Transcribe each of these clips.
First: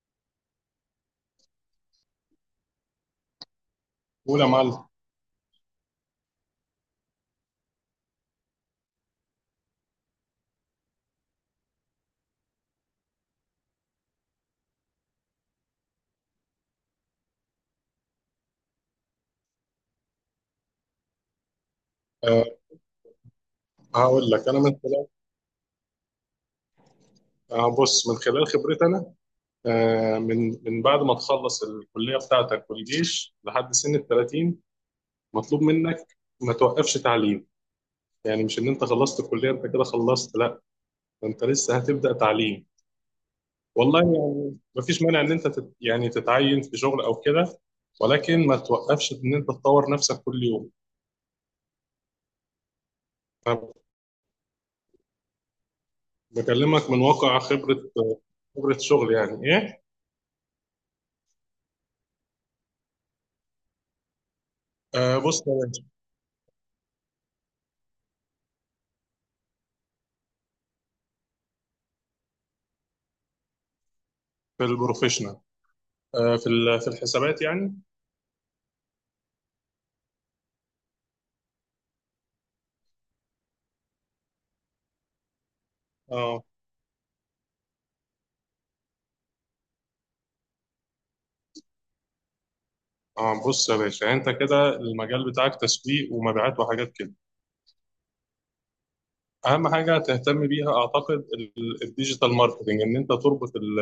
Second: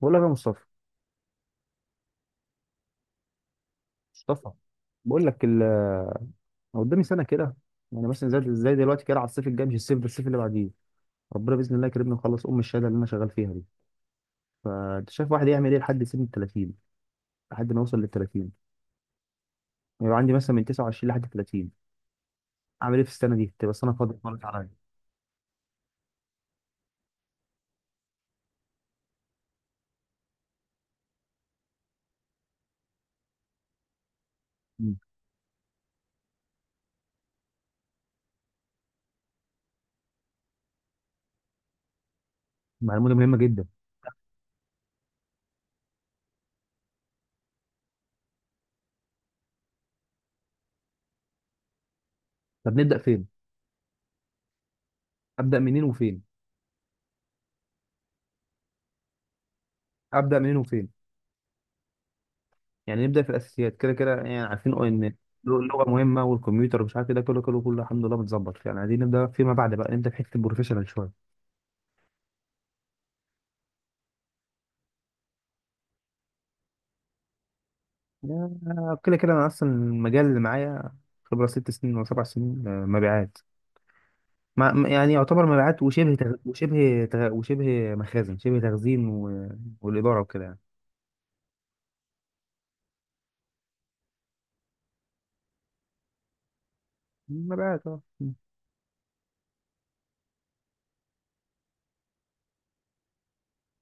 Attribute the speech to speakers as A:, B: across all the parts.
A: بقول لك يا مصطفى،
B: قول يا
A: مصطفى.
B: معلم.
A: بقول لك ال أنا قدامي سنه كده. يعني مثلا زي دلوقتي كده، على الصيف الجاي، مش الصيف ده، الصيف اللي بعديه. ربنا باذن الله يكرمني ونخلص ام الشهاده اللي انا شغال فيها دي. فانت شايف واحد يعمل ايه لحد سن ال 30، لحد ما يوصل لل 30. يبقى عندي مثلا من 29 لحد 30،
B: أه
A: اعمل ايه في السنه دي؟ تبقى السنه فاضيه
B: هقول
A: خالص
B: لك انا
A: عليا.
B: من خلال، أه بص من خلال خبرتي انا. من بعد ما تخلص الكليه بتاعتك والجيش لحد سن ال 30،
A: مم.
B: مطلوب منك ما توقفش تعليم. يعني مش ان انت خلصت الكليه انت كده خلصت، لا، ده انت لسه هتبدا تعليم.
A: معلومه مهمه جدا.
B: والله يعني مفيش مانع ان انت يعني تتعين في شغل او كده، ولكن ما توقفش ان انت تطور نفسك كل يوم.
A: طب نبدا فين؟
B: أنا
A: ابدا منين وفين؟
B: بكلمك من واقع خبره، خبره شغل يعني ايه.
A: ابدا منين وفين يعني نبدا في الاساسيات كده كده. يعني عارفين ان
B: بص يا باشا،
A: اللغه مهمه والكمبيوتر ومش عارف إيه ده، كله كله كله الحمد لله متظبط. يعني عايزين نبدا فيما بعد بقى، نبدا في حته البروفيشنال شويه.
B: في البروفيشنال. في الحسابات يعني.
A: كده كده، انا اصلا المجال اللي معايا خبره ست سنين ولا سبع سنين، مبيعات. يعني يعتبر مبيعات
B: اه
A: وشبه مخازن، شبه تخزين والاداره وكده يعني.
B: اه بص يا باشا، انت كده المجال بتاعك تسويق ومبيعات وحاجات كده.
A: مبيعات اه. مم.
B: اهم حاجه تهتم بيها اعتقد الديجيتال ماركتنج، ان انت تربط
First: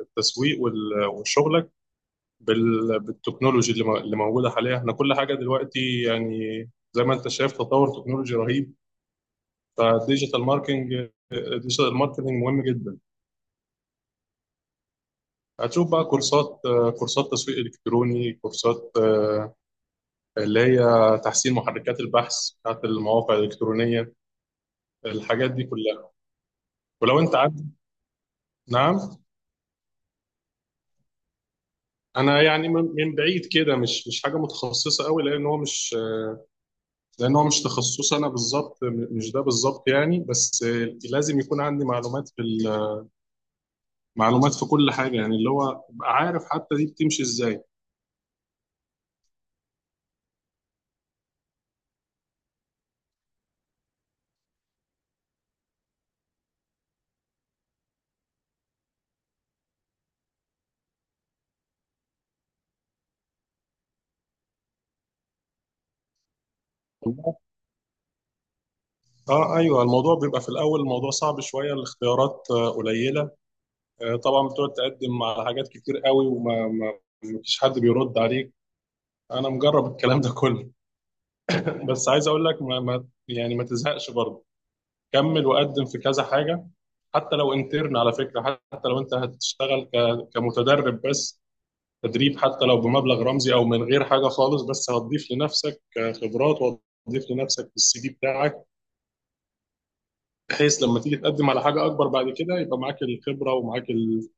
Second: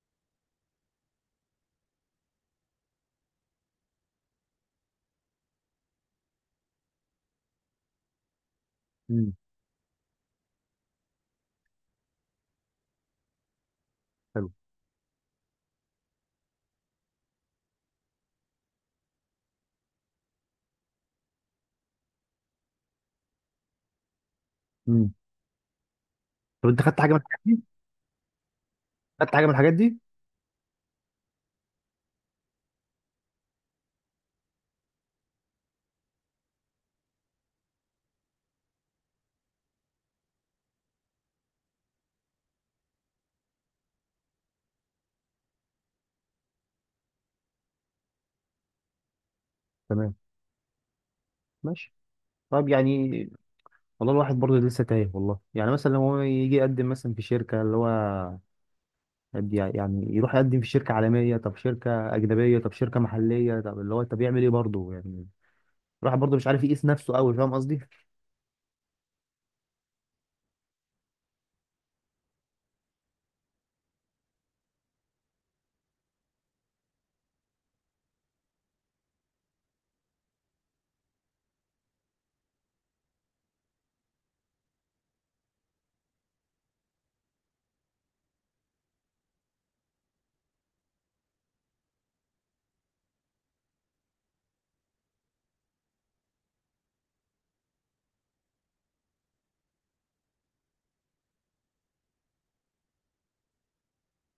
B: التسويق وشغلك بالتكنولوجي اللي اللي موجوده حاليا. احنا كل حاجه دلوقتي يعني زي ما انت شايف تطور تكنولوجي رهيب.
A: مم.
B: فالديجيتال ماركتنج الديجيتال ماركتنج مهم جدا.
A: حلو.
B: هتشوف بقى كورسات، كورسات تسويق الكتروني، كورسات، اللي هي تحسين محركات البحث بتاعت المواقع الإلكترونية،
A: مم.
B: الحاجات دي كلها.
A: طب انت خدت حاجه من
B: ولو أنت
A: الحاجات
B: عارف.
A: دي؟
B: نعم.
A: خدت حاجه من الحاجات دي؟
B: أنا يعني من بعيد كده، مش حاجة متخصصة قوي، لأن هو مش، تخصص أنا بالظبط، مش ده بالظبط يعني. بس لازم يكون عندي معلومات في معلومات في كل حاجة يعني، اللي هو أبقى عارف حتى دي بتمشي إزاي.
A: تمام. ماشي. طيب يعني، والله الواحد برضه لسه تايه. والله يعني مثلا لو هو يجي يقدم مثلا في شركة، اللي هو يعني يروح يقدم في شركة عالمية، طب شركة أجنبية، طب شركة محلية، طب اللي هو، طب يعمل إيه برضه يعني. الواحد برضه مش عارف يقيس نفسه أوي، فاهم قصدي؟
B: اه ايوه، الموضوع بيبقى في الاول، الموضوع صعب شويه، الاختيارات قليله. طبعا بتقعد تقدم على حاجات كتير قوي، وما ما ما فيش حد بيرد عليك. انا مجرب الكلام ده كله بس عايز اقول لك ما ما يعني ما تزهقش برضه، كمل وقدم في كذا حاجه. حتى لو انترن على فكره، حتى لو انت هتشتغل كمتدرب بس، تدريب حتى لو بمبلغ رمزي او من غير حاجه خالص، بس هتضيف لنفسك خبرات وهتضيف لنفسك في السي في بتاعك، بحيث لما تيجي تقدم على حاجه اكبر بعد كده يبقى معاك الخبره ومعاك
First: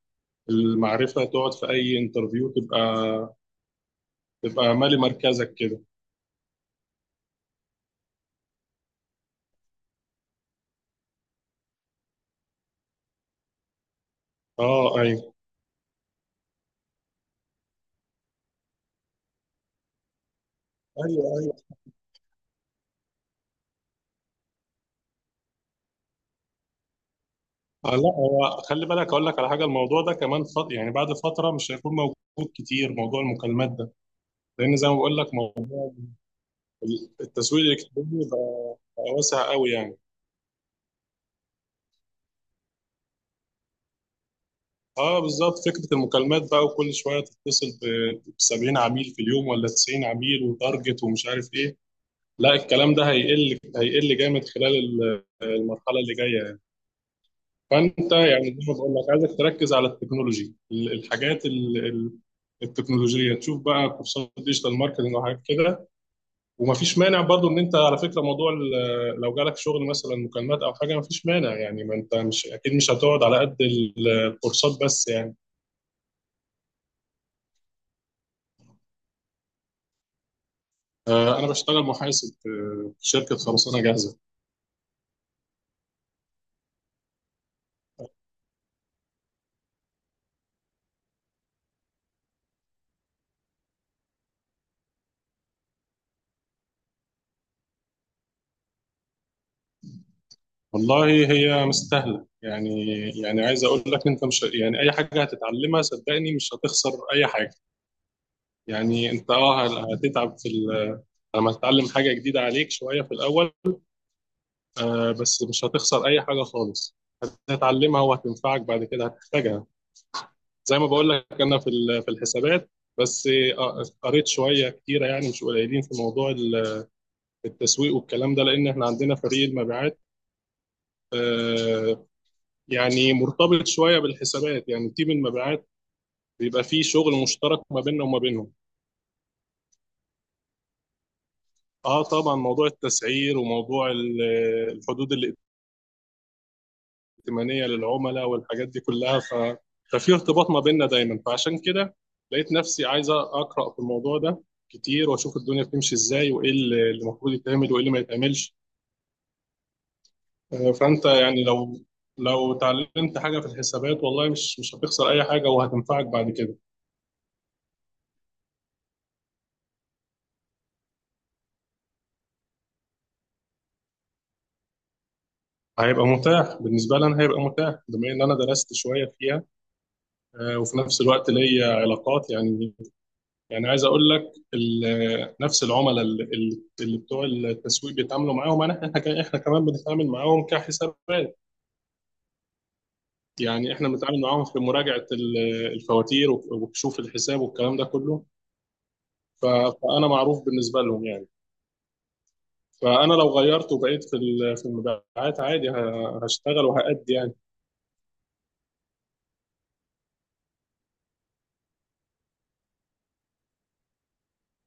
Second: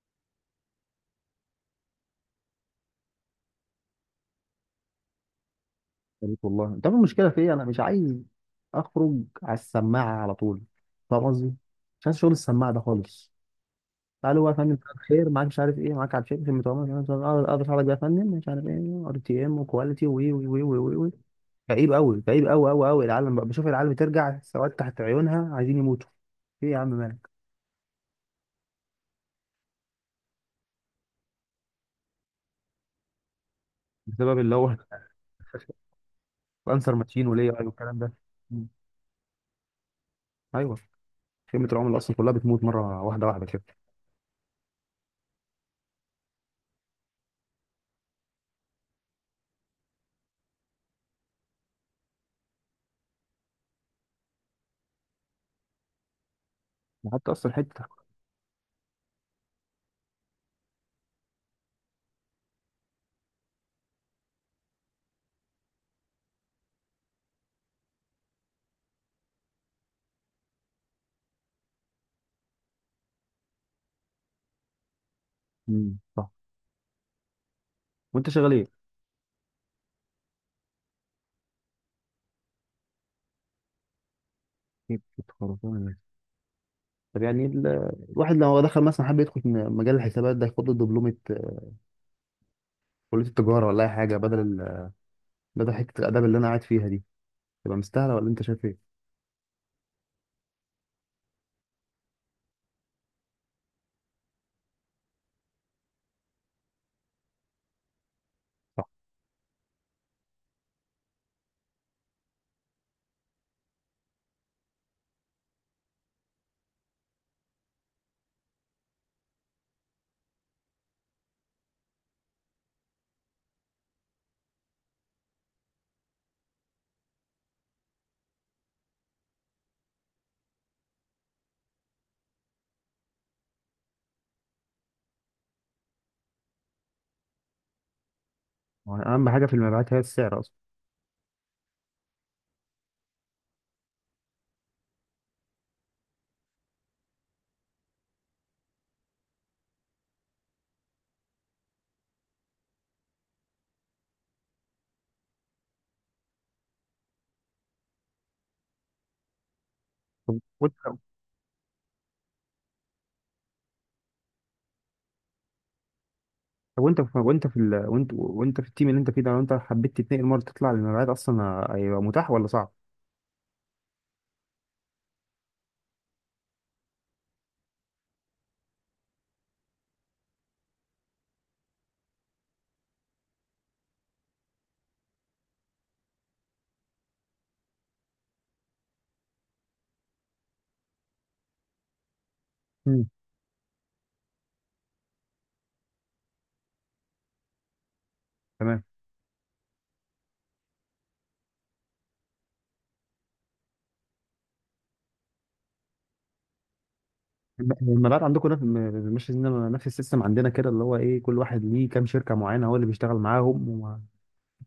B: المعرفه. تقعد في اي انترفيو تبقى مالي مركزك كده.
A: يا ريت والله. أنت عارف المشكلة في إيه؟ أنا مش عايز أخرج على السماعة على طول، فاهم قصدي؟ مش عايز شغل السماعة ده خالص. تعالوا بقى يا فندم، مساء
B: اه
A: الخير،
B: ايوه.
A: معاك مش عارف إيه، معاك على الشركة في المتعامل، أقدر أساعدك بقى يا فندم، مش عارف إيه ار تي إم وكواليتي، وي وي وي وي وي.
B: ايوه.
A: كئيب قوي، كئيب قوي قوي قوي. العالم بقى، بشوف العالم ترجع سواد تحت عيونها عايزين يموتوا. ايه يا عم مالك؟
B: آه، لا، هو خلي بالك اقول لك على حاجه، الموضوع ده كمان يعني بعد فتره مش هيكون موجود كتير، موضوع المكالمات ده.
A: بسبب اللي هو
B: لان زي ما بقول لك
A: الانسر ماتشين وليه
B: التسويق
A: والكلام ده.
B: الالكتروني
A: مم.
B: بقى واسع قوي يعني.
A: ايوه. خيمه العملاء اصلا كلها بتموت مره، واحده واحده كده.
B: اه بالظبط، فكره المكالمات بقى وكل شويه تتصل ب 70 عميل في اليوم ولا 90 عميل وتارجت ومش عارف ايه. لا، الكلام ده هيقل، هيقل جامد خلال المرحله اللي جايه.
A: حتى اصلا حته.
B: فانت يعني زي ما بقول لك عايزك تركز على التكنولوجي، الحاجات التكنولوجيه، تشوف بقى كورسات ديجيتال ماركتنج وحاجات كده. ومفيش مانع برضو ان انت، على فكره، موضوع لو جالك شغل مثلا مكالمات او حاجه مفيش مانع يعني، ما انت مش اكيد مش هتقعد على قد الكورسات بس يعني.
A: صح. وانت شغال ايه؟
B: انا بشتغل محاسب في شركه خرسانه جاهزه.
A: حتة خرسانة. طب يعني الواحد لو دخل مثلا، حب يدخل في مجال الحسابات ده، ياخد له دبلومه، كليه التجاره ولا اي حاجه بدل بدل حته الاداب اللي انا قاعد فيها دي. تبقى مستاهله ولا انت شايف ايه؟
B: والله هي مستاهله يعني عايز اقول لك انت مش، يعني اي حاجه هتتعلمها صدقني مش هتخسر اي حاجه.
A: صح.
B: يعني انت هتتعب في لما تتعلم حاجه جديده عليك شويه في الاول. بس مش هتخسر اي حاجه خالص، هتتعلمها وهتنفعك بعد كده، هتحتاجها. زي ما بقول لك انا في الحسابات بس. قريت شويه كتيره يعني، مش قليلين، في موضوع التسويق والكلام ده، لان احنا عندنا فريق المبيعات. آه، يعني مرتبط شويه بالحسابات، يعني تيم المبيعات بيبقى فيه شغل مشترك ما بيننا وما بينهم.
A: هو اهم حاجه في المبيعات هي السعر اصلا.
B: اه طبعا موضوع التسعير وموضوع الحدود اللي ائتمانيه للعملاء، والحاجات دي كلها ففي ارتباط ما بيننا دايما، فعشان كده لقيت نفسي عايز اقرا في الموضوع ده كتير، واشوف الدنيا بتمشي ازاي، وايه اللي المفروض يتعمل وايه اللي ما يتعملش.
A: طب وانت.
B: فانت يعني لو اتعلمت حاجه في الحسابات والله مش هتخسر اي حاجه وهتنفعك بعد كده.
A: طب وانت في التيم اللي انت فيه ده، لو انت حبيت تتنقل مره تطلع للمبيعات، اصلا هيبقى متاح ولا صعب؟
B: هيبقى متاح بالنسبه لي، انا هيبقى متاح بما ان انا درست شويه فيها. وفي نفس الوقت ليا علاقات يعني عايز اقول لك نفس العملاء اللي بتوع التسويق بيتعاملوا معاهم. احنا كمان بنتعامل معاهم كحسابات.
A: مم.
B: يعني احنا بنتعامل معاهم في مراجعه الفواتير وكشوف الحساب والكلام ده كله.
A: تمام.
B: فانا معروف بالنسبه لهم يعني. فانا لو غيرت وبقيت في المبيعات عادي، هشتغل وهأدي يعني.
A: المبيعات عندكم نفس م- مش زينا- نفس السيستم عندنا كده، اللي هو ايه، كل واحد ليه كام شركه معينه هو اللي بيشتغل معاهم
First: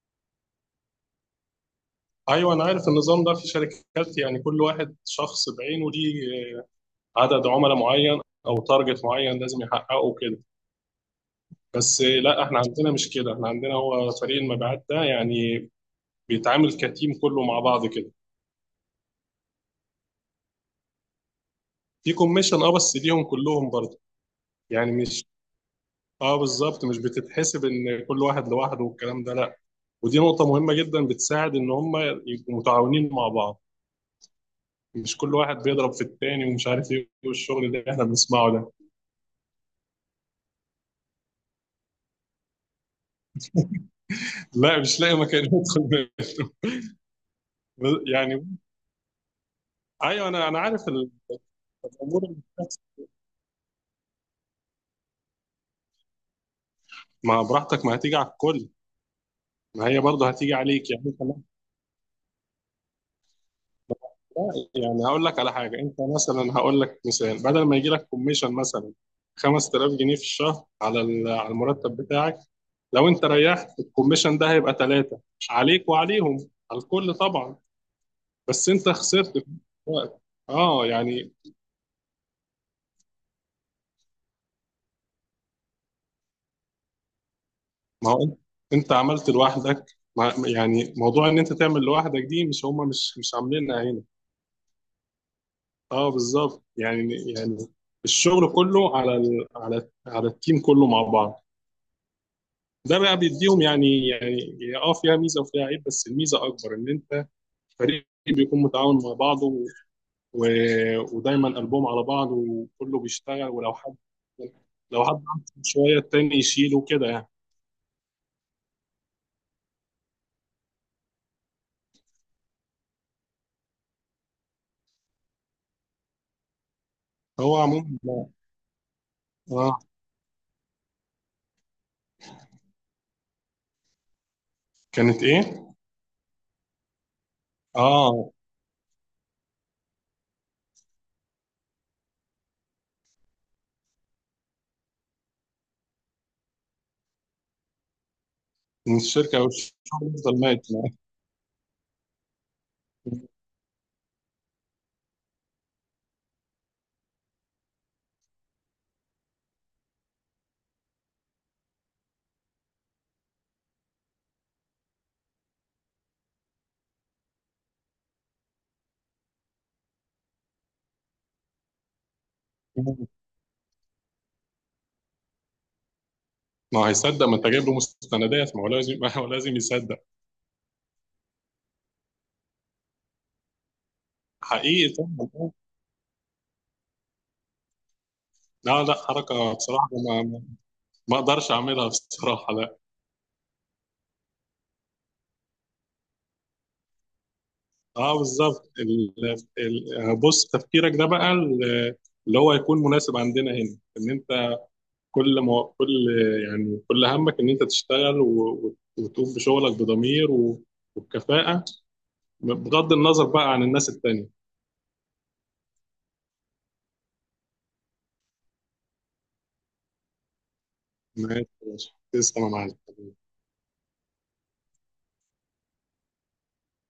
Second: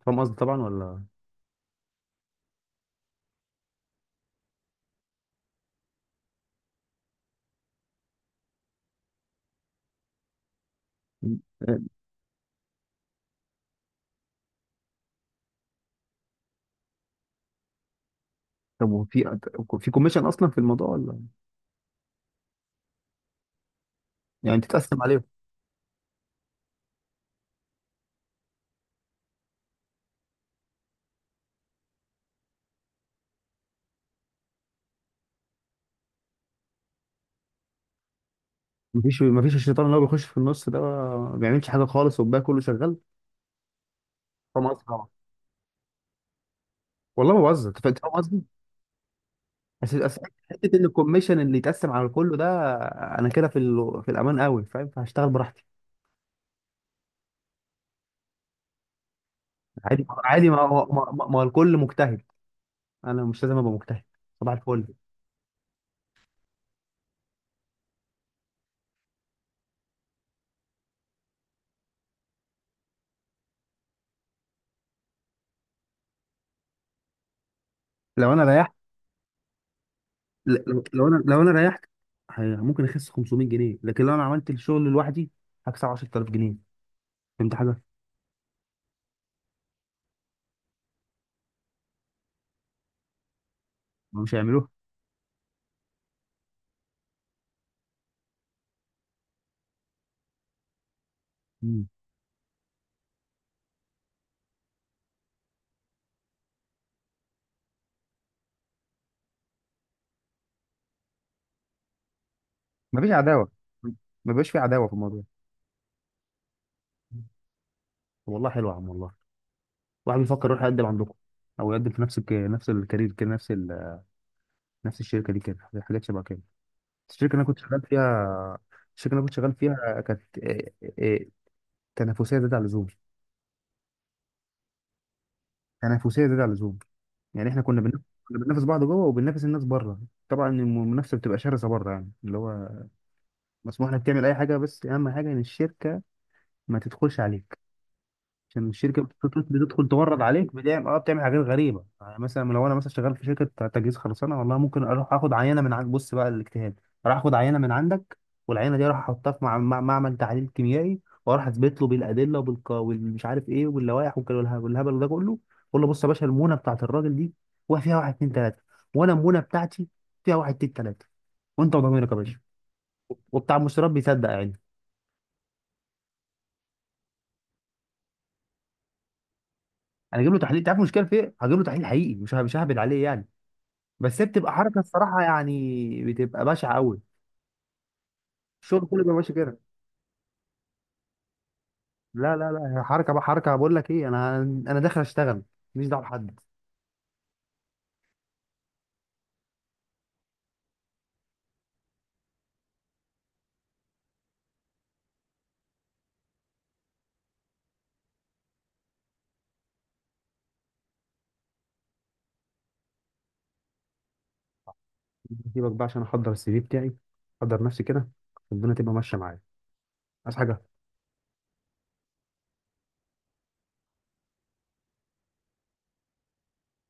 A: فاهم قصدي طبعا ولا؟
B: ايوه انا عارف النظام ده في شركات، يعني كل واحد شخص بعينه ليه عدد عملاء معين او تارجت معين لازم يحققه كده.
A: مم. آه،.
B: بس لا، احنا عندنا مش كده، احنا عندنا هو فريق المبيعات ده يعني بيتعامل كتيم كله مع بعض كده.
A: طب وفي، في كوميشن اصلا في الموضوع ولا؟
B: في كوميشن، بس ليهم كلهم برضه.
A: يعني
B: يعني
A: تتقسم عليهم.
B: مش، اه بالظبط، مش بتتحسب ان كل واحد لوحده والكلام ده، لا. ودي نقطة مهمة جدا بتساعد ان هم يبقوا متعاونين مع بعض، مش كل واحد بيضرب في التاني ومش عارف ايه والشغل اللي احنا بنسمعه ده.
A: مفيش، مفيش الشيطان اللي هو بيخش في النص ده ما بيعملش حاجه خالص والباقي كله شغال، فاهم
B: لا
A: قصدي
B: مش
A: طبعا.
B: لاقي مكان يدخل
A: والله ما بهزر، انت
B: منه.
A: فاهم قصدي.
B: يعني
A: بس بس،
B: ايوه، انا
A: حته ان
B: عارف
A: الكوميشن اللي يتقسم على
B: الامور اللي
A: كله ده،
B: بتحصل.
A: انا كده في في الامان قوي فاهم، فهشتغل براحتي.
B: ما براحتك، ما هتيجي على الكل، ما هي
A: عادي
B: برضه
A: عادي،
B: هتيجي
A: ما هو
B: عليك يعني
A: ما,
B: انت.
A: ما ما هو الكل مجتهد، انا مش لازم ابقى مجتهد. صباح
B: لا،
A: الفل.
B: يعني هقول لك على حاجه، انت مثلا، هقول لك مثال، بدل ما يجي لك كوميشن مثلا 5000 جنيه في الشهر على المرتب بتاعك، لو انت ريحت الكوميشن ده هيبقى ثلاثه، عليك وعليهم، على الكل طبعا.
A: لو انا
B: بس
A: ريحت.
B: انت خسرت في الوقت.
A: ل- لو
B: اه
A: لو انا
B: يعني
A: لو انا ريحت ممكن اخس 500 جنيه، لكن لو انا عملت الشغل لوحدي هكسب 10000 جنيه. فهمت حاجه؟
B: ما هو انت عملت لوحدك. ما يعني موضوع ان انت تعمل لوحدك دي، مش هما، مش عاملينها هنا.
A: ما مش هيعملوها.
B: اه بالظبط يعني الشغل كله على ال... على على التيم كله مع بعض.
A: مم.
B: ده بقى بيديهم يعني فيها ميزه وفيها عيب، بس الميزه اكبر، ان انت فريق بيكون متعاون مع بعضه و... ودايما قلبهم على بعض وكله
A: مفيش
B: بيشتغل،
A: عداوه،
B: ولو حد
A: مبقاش في عداوه في
B: لو حد
A: الموضوع.
B: عنده شويه التاني يشيله كده يعني.
A: طب والله حلو يا عم، والله. واحد بيفكر يروح يقدم عندكم او يقدم في نفس نفس الكارير كده، نفس نفس الشركه دي كده، حاجات شبه كده. الشركه اللي انا
B: هو
A: كنت شغال فيها.
B: عموما،
A: الشركه اللي انا كنت شغال
B: اه.
A: فيها كانت تنافسيه زياده عن اللزوم.
B: كانت ايه؟
A: تنافسيه زياده عن اللزوم. يعني احنا كنا بننافس،
B: اه
A: كنا بننافس بعض جوه وبننافس الناس بره. طبعا المنافسه بتبقى شرسه بره يعني، اللي هو مسموح لك تعمل اي حاجه، بس اهم حاجه ان الشركه ما تدخلش عليك. عشان
B: من
A: الشركه بتدخل،
B: الشركه او الشغل
A: تورد
B: يفضل
A: عليك،
B: ميت.
A: بتعمل بتعمل حاجات غريبه، يعني مثلا لو انا مثلا شغال في شركه تجهيز خرسانه، والله ممكن اروح اخد عينه من عند، بص بقى الاجتهاد، اروح اخد عينه من عندك، والعينه دي اروح احطها في معمل تحليل كيميائي، واروح اثبت له بالادله والمش عارف ايه واللوائح والهبل ده كله. اقول له بص يا باشا، المونه بتاعت الراجل دي فيها واحد اتنين تلاته، وانا المونه بتاعتي فيها واحد اتنين تلاته، وانت وضميرك يا باشا، وبتاع المشتريات بيصدق يعني.
B: ما هو هيصدق، ما انت جايب له مستندات، ما هو لازم ما هو لازم يصدق.
A: انا اجيب له تحليل. تعرف المشكله في ايه؟ هجيب له تحليل حقيقي، مش ههبل عليه يعني. بس هي بتبقى حركه،
B: حقيقي
A: الصراحه
B: طبعا.
A: يعني بتبقى بشعه قوي.
B: لا
A: الشغل
B: لا،
A: كله بيبقى ماشي
B: حركه
A: كده.
B: بصراحه، ما اقدرش اعملها
A: لا
B: بصراحه.
A: لا لا، هي حركه بقى، حركه، بقول لك ايه، انا داخل اشتغل ماليش دعوه بحد.
B: اه بالظبط، بص، تفكيرك ده بقى، اللي هو يكون مناسب عندنا هنا، ان انت كل يعني كل همك ان انت تشتغل وتقوم بشغلك بضمير وبكفاءة، بغض النظر بقى عن الناس التانية.
A: سيبك بقى، عشان احضر السي في بتاعي، احضر نفسي كده، الدنيا تبقى ماشيه معايا. عايز حاجه.
B: ماشي يا باشا. تسلم يا معلم.